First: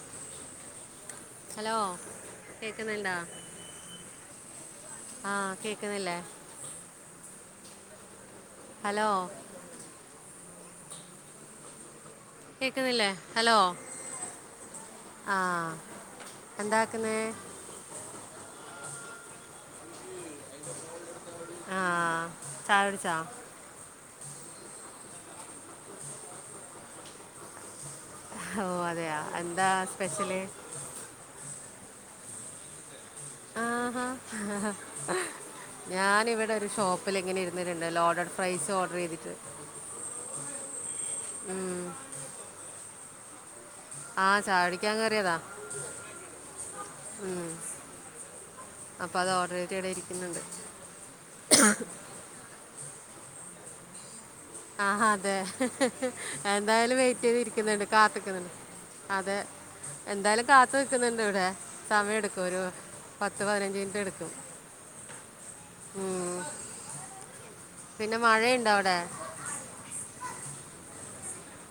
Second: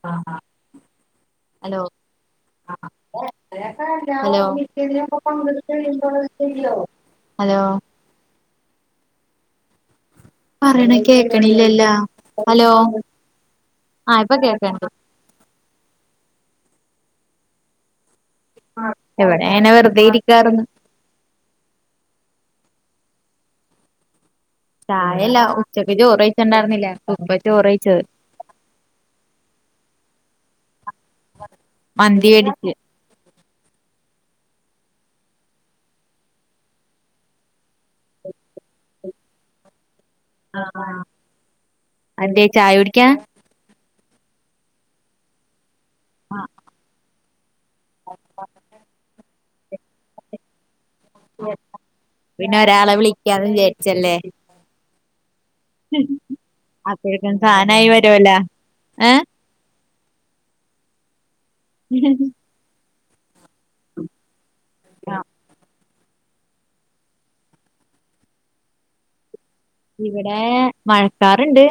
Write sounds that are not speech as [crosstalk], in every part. ആഹ് ആഹ് ഹലോ കേക്ക്ന്ന്ണ്ടോ? ഹലോ കേൾക്കുന്നില്ലേ ഹലോ ഹലോ പറിണെ കേക്ക്ണില്ലല്ലോ? ഹലോ കേൾക്കുന്നില്ലേ ആഹ് ഇപ്പ കേക്ക്ണ്ട് ആഹ് എന്താക്ക്ന്നേ? ഇവടെ ഇങ്ങനെ വെറ്തെ ഇരിക്കാ [unintelligible] ആഹ് ചായ കുടിച്ചോ? ചായല്ല ഉച്ചക്ക് ചോറ് കഴിച്ച്ണ്ടായിര്ന്നില്ല പ്പം ഇപ്പം ചോറ്യ്ച്ച് ഓഹ് അതെയാ എന്താ സ്പെഷ്യല്? മന്തി വേടിച്ച് ആഹ് അഹ് ഞാനിവടെ ഒരു ഷോപ്പ്ല് ഇങ്ങനെ ഇരുന്നിട്ട്ണ്ട് ലോഡർ ഫ്രൈസ് ഓഡർ ചെയ്തിട്ട്ണ്ട് ഉം. ആഹ് [unintelligible] ചായ കുടിക്കാൻ ആഹ് ചായകുടിക്കാൻ കേറിയതാ ആഹ് ഉം അപ്പ അത് ഓഡറ് ചെയ്ത് ഇവ്ടെ ഇരിക്ക്ന്നൊണ്ട്. പിന്നെ ഒരാളെ വിളിക്കാന്ന് വിചാരിച്ചല്ലേ? ആഹ് അതെ എന്തായാലും വെയിറ്റ് അപ്പോഴേക്കും ചെയ്ത് ഇരിക്ക്ന്ന്ണ്ട് സാധനായി വരുവല്ലോ കാത്തിക്ക്ന്ന്ണ്ട് ഏ അതെ എന്തായാലും കാത്തു നിക്ക്ന്ന്ണ്ട് ഇവ്ടെ സമയം എട്ക്കും ഒരു പത്ത് പതിനഞ്ച് മിനിറ്റ് എട്ക്കും. ആഹ് പിന്നെ മഴയൊണ്ടോ അവ്ടെ? ഇവ്ടെ മഴക്കാറ്ണ്ട്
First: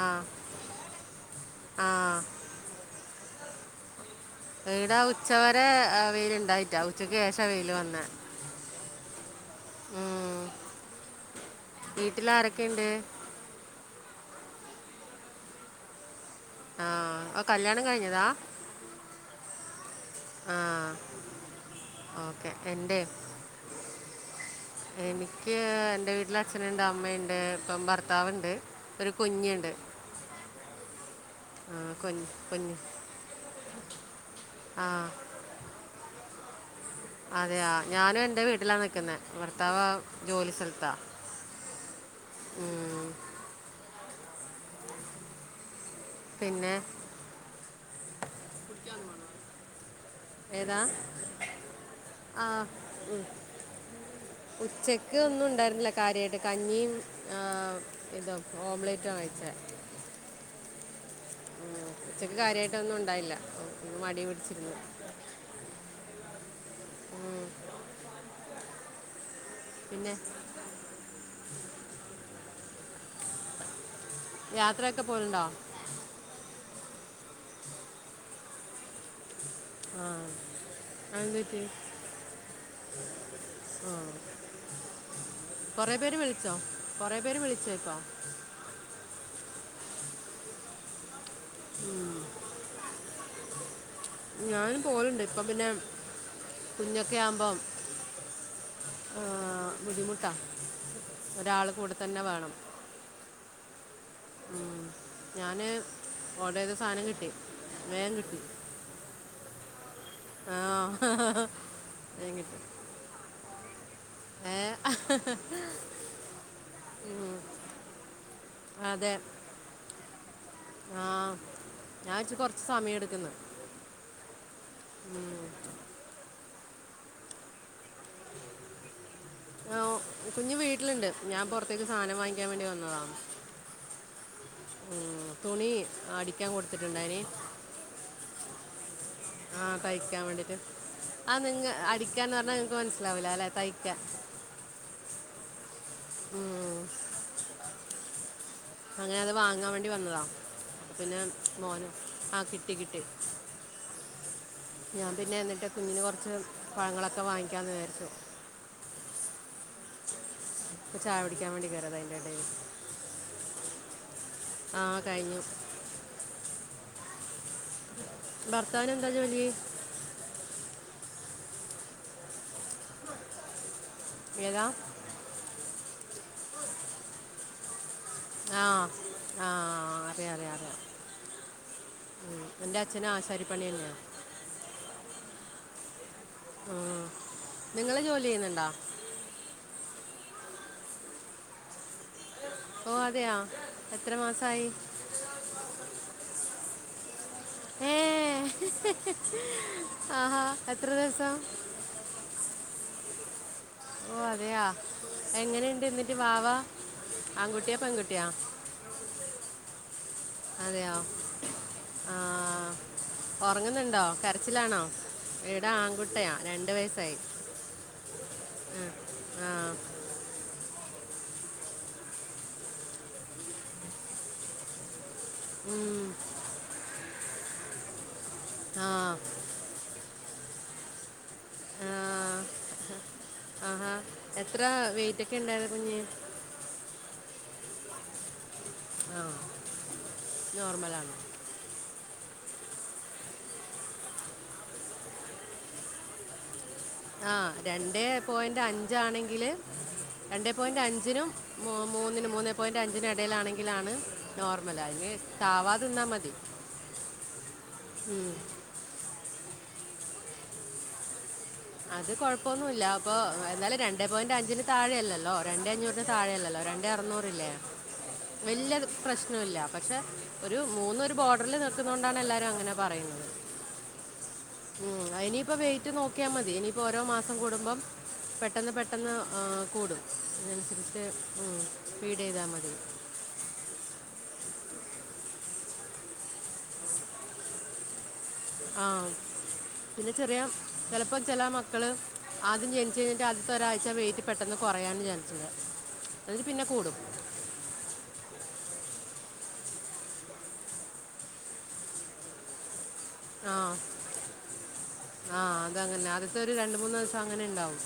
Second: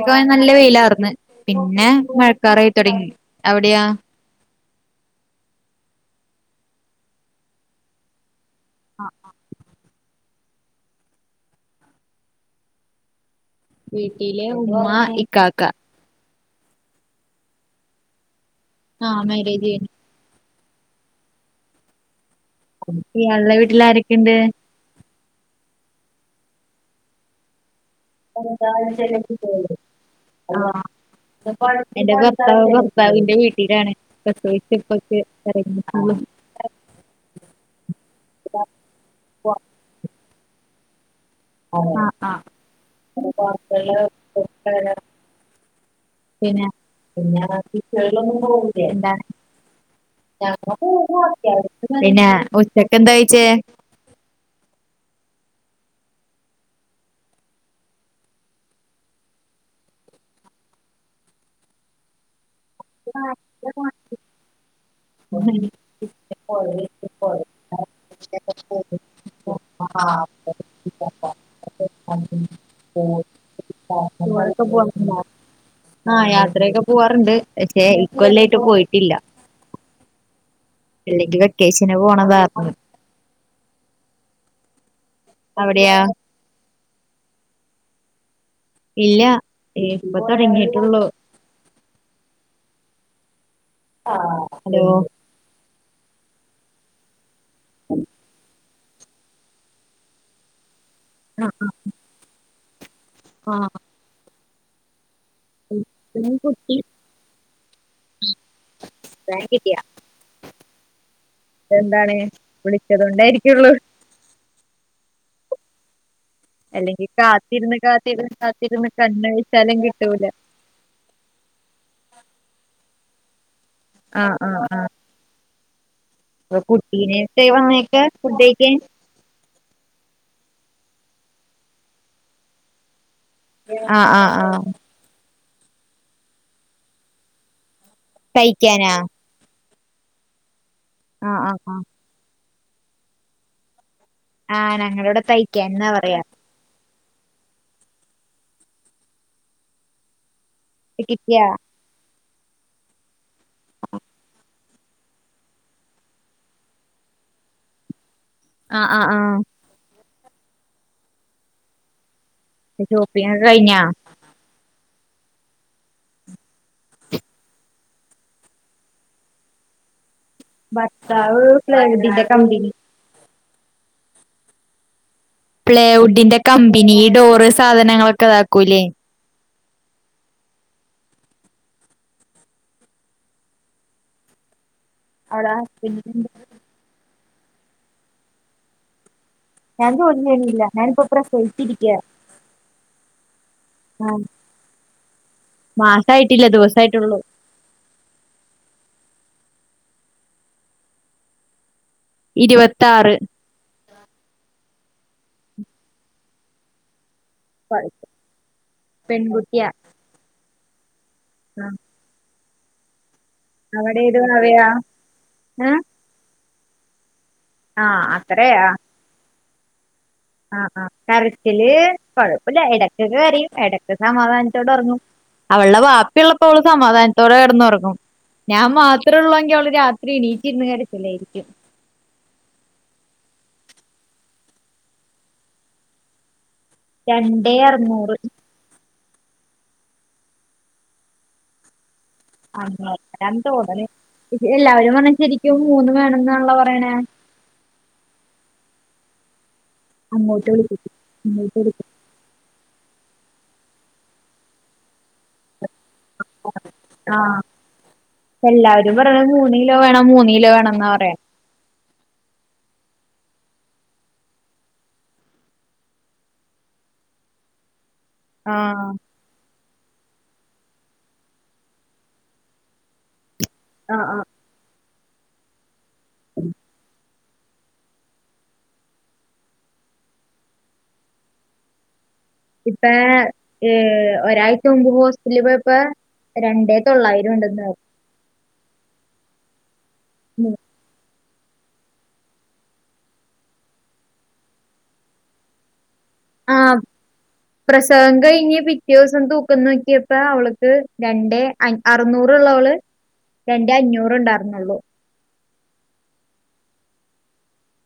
ആ നല്ല വെയിലാർന്ന് പിന്നെ ആ മഴക്കാറായി തൊടങ്ങി അവ്ടെയാ? ഇവ്ടെ ഉച്ചവരെ വെയില്ണ്ടായിറ്റാ ഉച്ചക്ക് ശേഷാ വെയില് വന്നെ ആഹ് ആഹ് ഉം വീട്ടിലാരൊക്കെയ്ണ്ട്? വീട്ടില് ഉമ്മ ഇക്കാക്ക. ആഹ് കല്ല്യാണം കഴിഞ്ഞതാ? ആഹ് മാര്യേജ് കഴിഞ്ഞു. ആഹ് ഓക്കെ ട്ടെൻ ഇയാൾടെ വീട്ടില് ആരൊക്കെയ്ണ്ട്? എനിക്ക് എന്റെ വീട്ടില് അച്ഛനൊണ്ട് അമ്മയൊണ്ട് ഇപ്പം ഭർ [inaudible] ആ, എന്റെ കുഞ്ഞ് ഭർത്താവ് കുഞ്ഞ് ഭർത്താവിന്റെ വീട്ടിലാണ് ആ [unintelligible] [unintelligible] അതെയ ഞാനും എന്റെ വീട്ടിലാണ് നിൽക്കുന്നെ ഭർത്താവ് ജോലി സ്ഥലത്താ ആഹ് ആഹ് ഉം. [unintelligible] പിന്നെ [unintelligible] എന്താണ് ഏതാ [unintelligible] പിന്നെ ആ ഉച്ചക്ക്‌ എന്താ കയിച്ചേ ഉച്ചക്ക് ഒന്നും ഉണ്ടായിരുന്നില്ല കാര്യായിട്ട് കഞ്ഞിയും ആഹ് ഇതും ഓംലെറ്റ കയിച്ചേ ഉച്ചക്ക് കാര്യമായിട്ടൊന്നും ഉണ്ടായില്ല മടി പിടിച്ച് [inaudible] ആ [unintelligible] ഉം. [unintelligible] പിന്നെ യാത്രയൊക്കെ പോലുണ്ടോ ആഹ് യാത്രയൊക്കെ പോവാറുണ്ട് പക്ഷേ ഇക്കൊല്ല ആയിട്ട് പോയിട്ടില്ല ആഹ് അല്ലെങ്കിൽ വെക്കേഷന് പോണതാർന്നു ആഹ് കൊറെ അവിടെയാ പേര് വിളി വിളിച്ചോ കുറേ പേര് വിളിച്ചേ ഇപ്പോ ഇല്ല ഇപ്പ തുടങ്ങിട്ടുള്ളൂ ഉം ഞാൻ ഹലോ പോലുണ്ട് ഇപ്പ പിന്നെ കുഞ്ഞൊക്കെ ആകുമ്പം ആഹ് ബുദ്ധിമുട്ടാ ഒരാള് കൂടെ തന്നെ വേണം ആഹ് ഞാന് ആഹ് ഓർഡർ ചെയ്ത കുട്ടി സാധനം കിട്ടി വേഗം കിട്ടി വേഗം കിട്ടിയ ആഹ് എന്താണ് വിളിച്ചത് കൊണ്ടായിരിക്കുള്ളൂ ഏഹ് അല്ലെങ്കി കാത്തിരുന്ന് കാത്തിരുന്ന് കാത്തിരുന്ന് കണ്ണഴിച്ചാലും കിട്ടൂല ആഹ് ഞാൻ വച്ച് കൊറച്ച് സമയം എടുക്കൂന്നു ആഹ് ആഹ് ആഹ് കുട്ടിനായിട്ട് വന്നാക്കാ ഫുഡ്‌ കയിക്കാൻ കുഞ്ഞ് വീട്ടിലുണ്ട് ഞാൻ പുറത്തേക്ക് സാധനം വാങ്ങിക്കാൻ വേണ്ടി വന്നതാ ആഹ് ആഹ് ആഹ് ഉം തുണി അടിക്കാൻ കൊടുത്തിട്ടുണ്ടായിന് തയിക്കാനാ ആഹ് തയ്ക്കാൻ വേണ്ടീട്ട് ആ ആഹ് ആഹ് നിങ്ങ ആഹ് അടിക്കാന്ന് പറഞ്ഞാ നിങ്ങക്ക് മനസ്സിലാവില്ല അല്ലെ തയ്ക്കാ ആഹ് ഞങ്ങളവിടെ തയ്ക്കാൻ എന്നാ പറയാ ഉം. അങ്ങനെ അത് വാങ്ങാൻ വേണ്ടി വന്നതാ പിന്നെ കിട്ടിയാ മോന ആഹ് കിട്ടി കിട്ടി ഞാൻ പിന്നെ എന്നിട്ട് കുഞ്ഞിന് കുറച്ച് പഴങ്ങളൊക്കെ വാങ്ങിക്കാമന്ന് വിചാരിച്ചു ആഹ് ആഹ് ആഹ് ഇപ്പ ചായ കുടിക്കാൻ വേണ്ടി കറിയത അതിന്റെടയില് ഷോപ്പിങൊക്കെ കഴിഞ്ഞ ആഹ് കഴിഞ്ഞു ഭർത്താവിന് എന്താ ജോലി ഭർത്താവ് പ്ലേയൂറ്റിന്റെ കമ്പനി ഏതാ പ്ലേവുഡിന്റെ കമ്പനി ഡോറ് സാധനങ്ങ- ആഹ് ആഹ് അതെ അറിയാം അറിയാം. എന്റെ അച്ഛന് ആശാരിപ്പണി ആയിരുന്നെ. [unintelligible] ആഹ് നിങ്ങള് ജോലിചെയ്യുന്ന്ണ്ടാ? ഞാൻ ജോലി ചെയ്യ്ണില്ല. ഞാനിപ്പൊ പ്രെസവിച്ച് ഇരിക്കാ. ഓഹ് അതെയാ എത്ര മാസായി? മാസായിട്ടില്ല. ദിവസായിട്ടൊള്ളു. ഏഹ് ആഹാ എത്ര ദിവസം? ഇര്‌വത്താറ്. ഓഹ് അതെയാ എങ്ങനെയ്ണ്ട്ന്ന്ട്ട് വാവ? ആൺകുട്ട്യാ, പെൺകുട്ട്യാ? പെൺകുട്ട്യാ. അതെയോ? ആഹ്. അവിടെ ഒറങ്ങ്ന്ന്ണ്ടോ, ഏത് ഭാഗയാ കരച്ചിലാണോ? ഈട ഏഹ് ആൺകുട്ട്യാ രണ്ട് വയസ്സായി. ആഹ്. ആത്രെ യാ? ആ ആ ആഹ് ആഹ് കരച്ചില് കൊഴപ്പല്ല എടയ്ക്ക് ഒക്കെ കരയും എടയ്ക്ക്‌ സമാധാനത്തോടെ ഒറങ്ങും. അവൾടെ ഉം. വാപ്പി ഉള്ളപ്പോ അവള് സമാധാനത്തോടെ കടന്ന് ഒറങ്ങും. ഞാൻ ആ മാത്രേ ഒള്ളു എങ്കില് അവള് രാ- ത്രി എണീറ്റ് ഇര്ന്ന്കാണ്ട് ഇക്കലായിരിക്കും. ആഹ് എത്രാ വെയിറ്റൊക്കേ ഉണ്ടായിരുന്ന് കുഞ്ഞ്? രണ്ടേ അർന്നൂറ്. ആഹ് നോർമലാണ്. ആഹ് ആഹ് രണ്ട് മുതല് എല്ലാ വരും പറഞ്ഞെ ശെരിക്കും മൂന്ന് വേണം എന്നാണല്ലോ പറയ്ണെ. ആഹ് രണ്ടേ പോയന്റ് അഞ്ചാണെങ്കില് അങ്ങോട്ട് രണ്ടേ വിളിക്കും പോയന്റ് അഞ്ചിനും ഇങ്ങോട്ട് മൂ മൂന്നിനും മൂന്നേ പോയന്റ് അഞ്ചിനും എടയില് ആണെങ്കിലാണ് നോർമൽ അയിന് താവാതെ നിന്നാൽ മതി. ആഹ് ഉം. എല്ലാവരും പറയ്ണെ മൂന്ന് കിലോ വേണം മൂന്ന് കിലോ വേണം എന്നാ പറയ- അത് കൊഴപ്പൊന്നൂല്ല. അപ്പൊ എന്നാലും രണ്ടേ പോയന്റ് അഞ്ചിന് താഴെ അല്ലല്ലോ രണ്ടേ അഞ്ഞൂറിന് താഴെ അല്ലല്ലോ ര- ണ്ടേ അറ്ന്നൂറില്ലെ വെല്ല്യേ ആഹ് പ്രെശ് - ന്നൂല്ല. പക്ഷെ ഒരു മൂന്ന് ഒരു ബോർഡറിൽ നിൽക്ക്‌ന്നോണ്ടാണ് എല്ലാവരും അങ്ങനെ പറയ്ന്നത്. ആഹ് ആഹ്. ഉം അത് ഇനീ ഇപ്പൊ വെയിറ്റ് നോക്ക്യാ മ ഇനിയിപ്പോ ഓരോ മാസം കൂടുമ്പം പെട്ടെന്ന് പെട്ടെന്ന് ആഹ് കൂടും. അതിനനുസരിച്ച് ഉം ഫീഡെയ്താ മ ഇപ്പഴേ ഏഹ് ഒരാഴ്ച മുമ്പ് ഹോസ്പിറ്റലിൽ പോയപ്പോ രണ്ടേ തൊള്ളായിരം ഉണ്ടെന്ന് പറ ആഹ് പിന്നെ ചെറിയ പറഞ്ഞു ചെലപ്പൊ ചെല മക്കള് ആദ്യം ജനിച്ച് കഴിഞ്ഞ്ട്ട് ആദ്യത്തെ ഒരാഴ്ച വെയിറ്റ് പെട്ടെന്ന് കൊറയാനും ചാൻസ്ണ്ട്. എന്ന്ട്ട് പിന്നെ ആഹ് കൂടും. പ്രസവം കഴിഞ്ഞ് പിറ്റേ ദിവസം തൂക്കം നോക്കിയപ്പോ അവള്ക്ക് രണ്ടേ അ അറുന്നൂറ് ഉള്ള ഓള് രണ്ടേ അഞ്ഞൂറ് ഉണ്ടായി രുന്നൊള്ളു. ആഹ് അതങ്ങനെ അദ്യത്തെ ഒര് രണ്ട് മൂന്ന് ദിവസം അങ്ങനെ ഉണ്ടാവും.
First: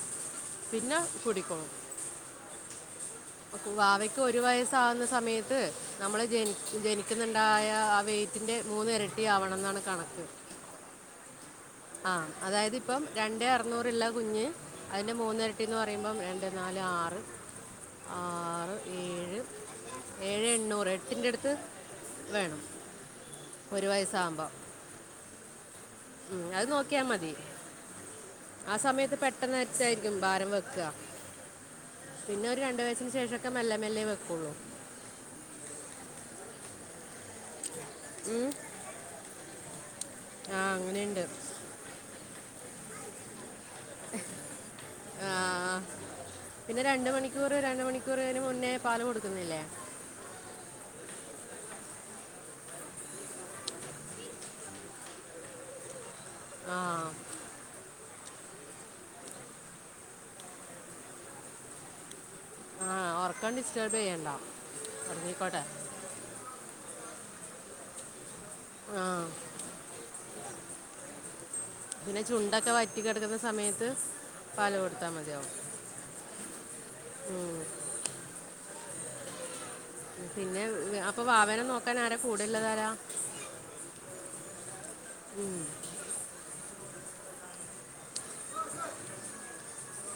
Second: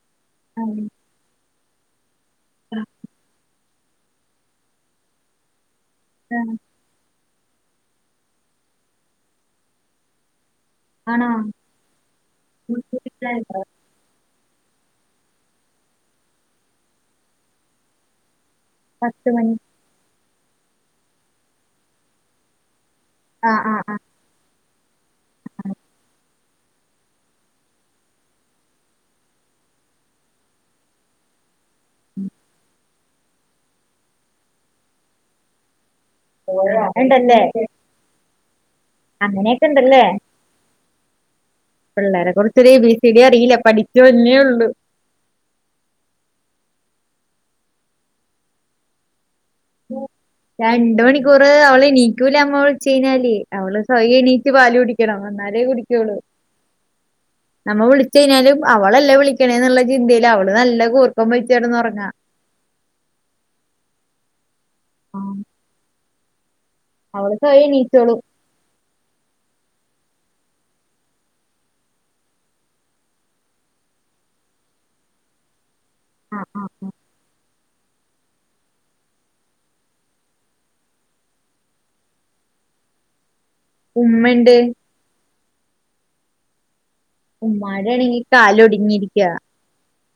പിന്നെ ആ, കുടിക്കോളും [unintelligible] ഓക്കെ വാവയ്ക്ക് ഒരു വയസ് ആവുന്ന സമയത്ത് നമ്മള് ആ. ജനി ജനി ക്ക്‌ന്ന്ണ്ടായ ആ വെയിറ്റിന്റെ മൂന്ന് ഇരട്ടി ആവണം എന്നാണ് കണക്ക്. ആണോ ആഹ് അതായത് ഇപ്പം രണ്ടേ അറന്നൂ- ഇപ്പ ഉള്ള കുഞ്ഞ് അതിന്റെ മൂന്ന് ഇരട്ടീന്ന് പറയുമ്പം രണ്ട്, നാല്, ആറ് ആറ് പത്ത് ഏഴ് മണി ഏഴേ എണ്ണൂറ് എട്ടിൻ്റെ അടുത്ത് വേണം. ആഹ് ആഹ് ഒരു വയസ്സ് ആവുമ്പം ഉം അത് നോക്കിയാ മതി ആ സമയത്ത് പെട്ടെന്ന് അരിച്ചായിരിക്കും ഭാരം വെക്കാ പിന്നെ ഒരു രണ്ടു വയസ്സിന് ശേഷം ഒക്കെ മെല്ലെ മെല്ലേ വെക്കൊള്ളൂ അങ്ങനെ ഇണ്ടല്ലേ ഉം അങ്ങനെ ഒക്കെ ഇണ്ടല്ലേ ആഹ് അങ്ങനെയുണ്ട് പിള്ളേരെ കുറിച്ച് ഒരു എ ബി സി ഡി അറിയില്ല പഠിച്ചു വരുന്നേ ഉള്ളു ആഹ് പിന്നെ രണ്ട് മണിക്കൂറ് രണ്ട് മണിക്കൂർ അതിന് മുന്നേ പാല് കൊട്ക്കുന്നില്ലേ [inaudible] രണ്ട് മണിക്കൂറ് അവള് എനീക്കൂല അമ്മവിളിച്ച് കയിഞ്ഞാല് അവള് സ്വയം എണീറ്റ് പാല് കുടിക്കണം. ഇന്നാലേ കുടിക്ക്യൊള്ളൂ. ആഹ്. നമ്മ വിളിച്ചഴിഞ്ഞാലും അവളല്ല വിളിക്കണേന്നുള്ള ചിന്തയില് അവള് നല്ല കൂർക്കം വലിച്ചടന്ന് ഒറങ്ങാ. ആഹ് ഒറക്കം ഡിസ്റ്റേർബ്യ്യണ്ട ഒർങ്ങിക്കോട്ടെ. അവള് സ്വയം എനീറ്റോളും. ആഹ്. പിന്നെ ചുണ്ടൊക്കെ വറ്റി കെടക്കുന്ന സമയത്ത് പാല് കൊടുത്താ മതിയാവും. ആഹ് ആഹ് ഉം. ഉം. പിന്നെ അപ്പം വാവനെ നോക്കാനാരാ കൂടെള്ളതാരാ. ഉമ്മണ്ട്. ഉമ്മാടെ ആണെങ്കി കാല് ഒടിഞ്ഞിരിക്കാ.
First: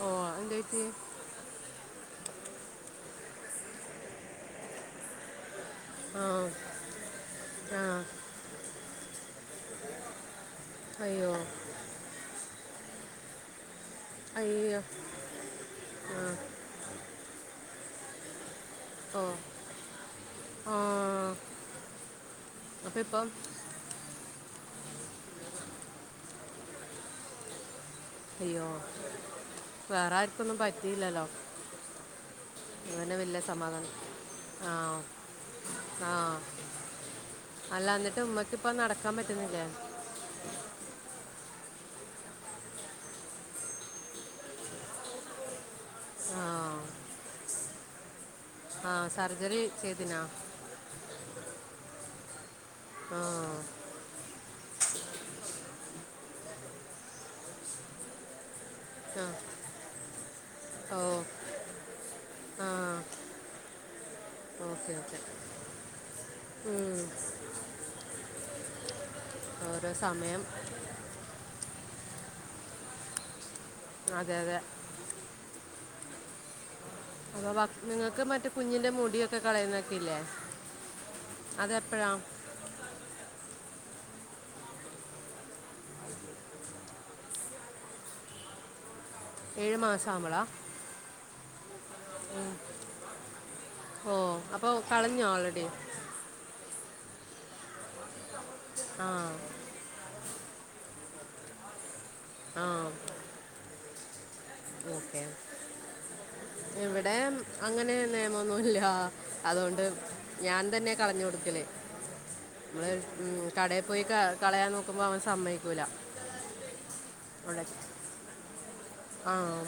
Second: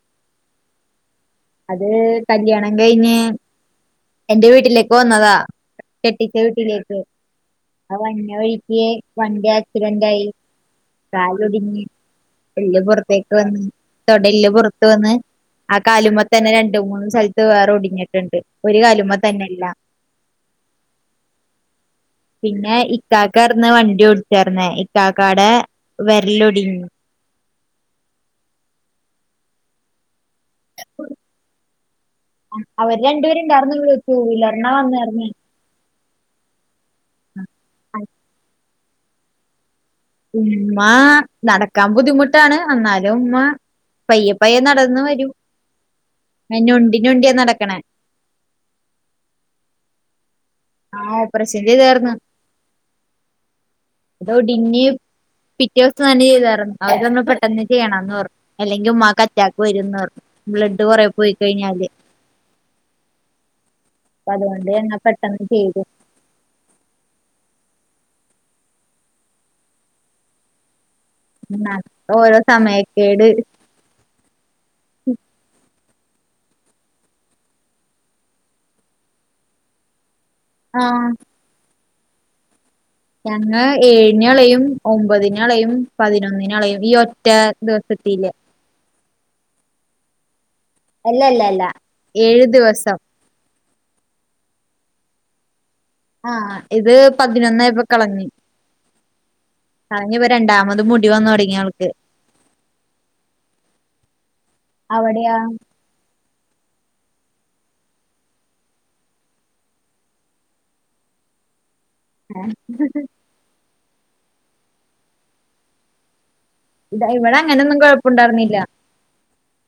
ഓഹ് എന്ത പറ്റിയെ. അത് കല്യാണം കയ്ഞ്ഞ് എന്റെ വീട്ടിലേക്ക് വന്നതാ. ആ കെട്ടിച്ച വീട്ടിലേക്ക് ആ അ വര്ന്ന വഴി. യേ വണ്ടി ആക്സിഡന്റായി അയ്യോ കാലൊടിഞ്ഞ്. എല്ല് പൊറത്തേക്ക് വന്ന് തൊടല്ല് അയ്യോ പുറത്ത് വന്ന് ആ കാലുമ്മ. തന്നെ രണ്ട് മൂന്ന് സ്ഥലത്ത് വേറെ ഒടിഞ്ഞിട്ട്ണ്ട് ഒരു കാല്മ്മതന്നെ എല്ലാ. ആഹ്. പിന്നെ ഇക്കാക്കാർന്ന് വണ്ടി ഓടിച്ചാര്ന്നേ ഇക്കാക്കാടെ വെര്ലൊടിഞ്ഞ്. അയ്യോ വേറെ ആർക്കൊന്നും പറ്റിയില്ലല്ലോ. അവര് ഇവനെ വലിയ രണ്ട്പേര്ണ്ടായിരുന്നുള്ളു റ്റൂവീലർന്നാ വന്നെയ്ർന്നെ. ആഹ് അല്ല ഇന്നട്ട് ഉമ്മക്കിപ്പം നടക്കാം പറ്റുന്നില്ലേ. ഉമ്മാ നടക്കാം ബുദ്ധിമുട്ടാണ് എന്നാലും ഉമ്മ. പയ്യെപ്പയ്യെ നടന്ന വരൂം ഞൊണ്ടി ഞൊണ്ടിയാ നടക്ക്ണെ. ആഹ് സർജറി ചെയ്തിനൊ. ആഹ് ഓപർഷൻ ചൈതായ്ര്ന്നു ആ ഇതൊടിഞ്ഞ്. പിറ്റേസം തന്നെ ചെയ്തായ്രുന്നു അവര് പറഞ്ഞു പെട്ടന്ന് ചെയ്യണംന്ന് പറഞ്ഞു അല്ലെങ്കി ഉമ്മാക്ക് ആ അറ്റാക്ക് വരുംന്ന് പറഞ്ഞു. ബ്ലഡ് ഓ കുറേ പോയി കഴിഞ്ഞാല്. ആ അപ്പ അത്കൊണ്ട് ഓക്കെ തന്നെ ഓക്കെ പെട്ടെന്ന് ചെയ്തു. ഉം. ഒരോ സമയം. ഇന്നാ ഓരോ സമയക്കേട്. അതെ അതെ. ഉം. അവവ നിങ്ങക്ക് മറ്റു കുഞ്ഞിന്റെ മുടിയൊക്കെ കളയുന്നൊക്കെ ഇല്ലേ. ആഹ്. അതെപ്പഴാ. ഞങ്ങ ഏഴിന് കളയും ഒമ്പതിനളയും പതിനൊന്നിനളയും ഈ ഒറ്റ ദിവസത്തിലെ. ഏഴ്‌ മാസം ആകുമ്പളാ. അല്ലല്ലല്ല ഏഴു ദിവസം. ഓഹ് അപ്പൊ കളഞ്ഞോ ഓൾറെഡി. ആഹ് ഇത് പതിനൊന്നായപ്പൊ കളഞ്ഞ്. ആഹ്. കളഞ്ഞിപ്പൊ രണ്ടാമതും മുടി വന്നു തൊടങ്ങി ആൾക്ക്. ആഹ് അവിടെയാ? ഇവിടെ അങ്ങനെ നിയമൊന്നുല്ല അതോ ണ്ട് ഞാൻ തന്നെ കളഞ്ഞു കൊടുക്കല് നമ്മള് ഉം കടേ പോയി ക കളയാൻ നോക്കുമ്പോ അവൻ സമ്മയിക്കൂല ഇതാ ഇവിടെ അങ്ങനൊന്നും കുഴപ്പു ണ്ടാർ ന്നില്ല ആണോ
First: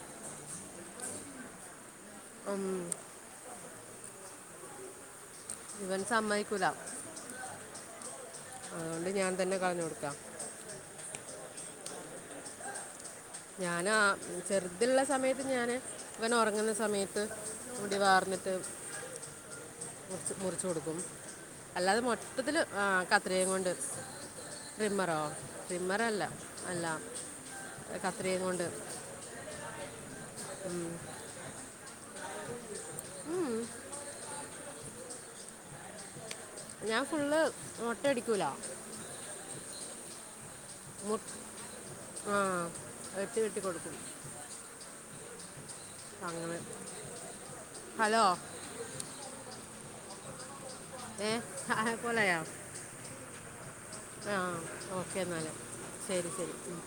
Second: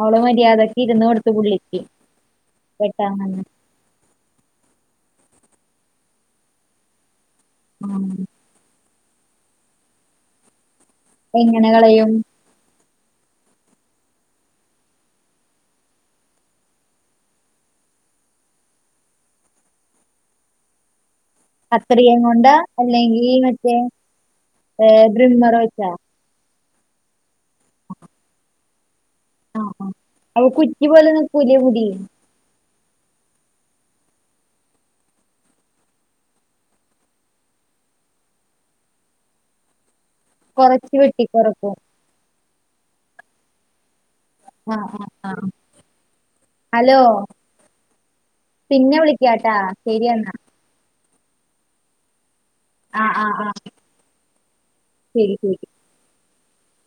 അവള് മര്യാദക്ക് ഇരുന്ന് കൊടുത്ത് പുള്ളിക്ക് ഉം, വെട്ടാൻ വന്നാ ഇവൻ സമ്മതിക്കൂല ഉം അതോണ്ട് ഞാൻ തന്നെ കളഞ്ഞോട്ക്കാ എങ്ങനെ കളയും? ഞാനാ ചെർതിള്ള സമയത്ത് ഞാന് ഇവൻ ഒറങ്ങുന്ന സമയത്ത് മുടി വാർന്നിട്ട് കൊറച്ച് മുറിച്ചോടുക്കും അല്ലാതെ കത്രികയും കൊണ്ടോ മൊത്തത്തില് ആഹ് അല്ലെങ്കി കത്രികേം കൊണ്ട് മറ്റേ ഏഹ് ട്രിമ്മറോ ട്രിമ്മർ വെച്ചാ ട്രിമ്മറല്ല അല്ല കത്രികേം കൊണ്ട് ആഹ് ആഹ് അപ്പൊ കുറ്റി പോലെ നിക്കുലെ മുടി ഞാൻ ഫുള്ള് മൊട്ടയടിക്കൂല കൊറച്ച് വെട്ടികൊറക്കും ആഹ് കൊറച്ച് വെട്ടി കൊടുക്കും ആഹ ആഹ് അങ്ങനെ അലോ ഹലോ പിന്നെ വിളിക്കാട്ടാ ശെരിയെന്നാ ഏഹ് ഹാ പോലായോ ആഹ് ആഹ് ആഹ് ആഹ് ഓക്കെ ശരി ന്നാല് ശരി ശെരി ശെരി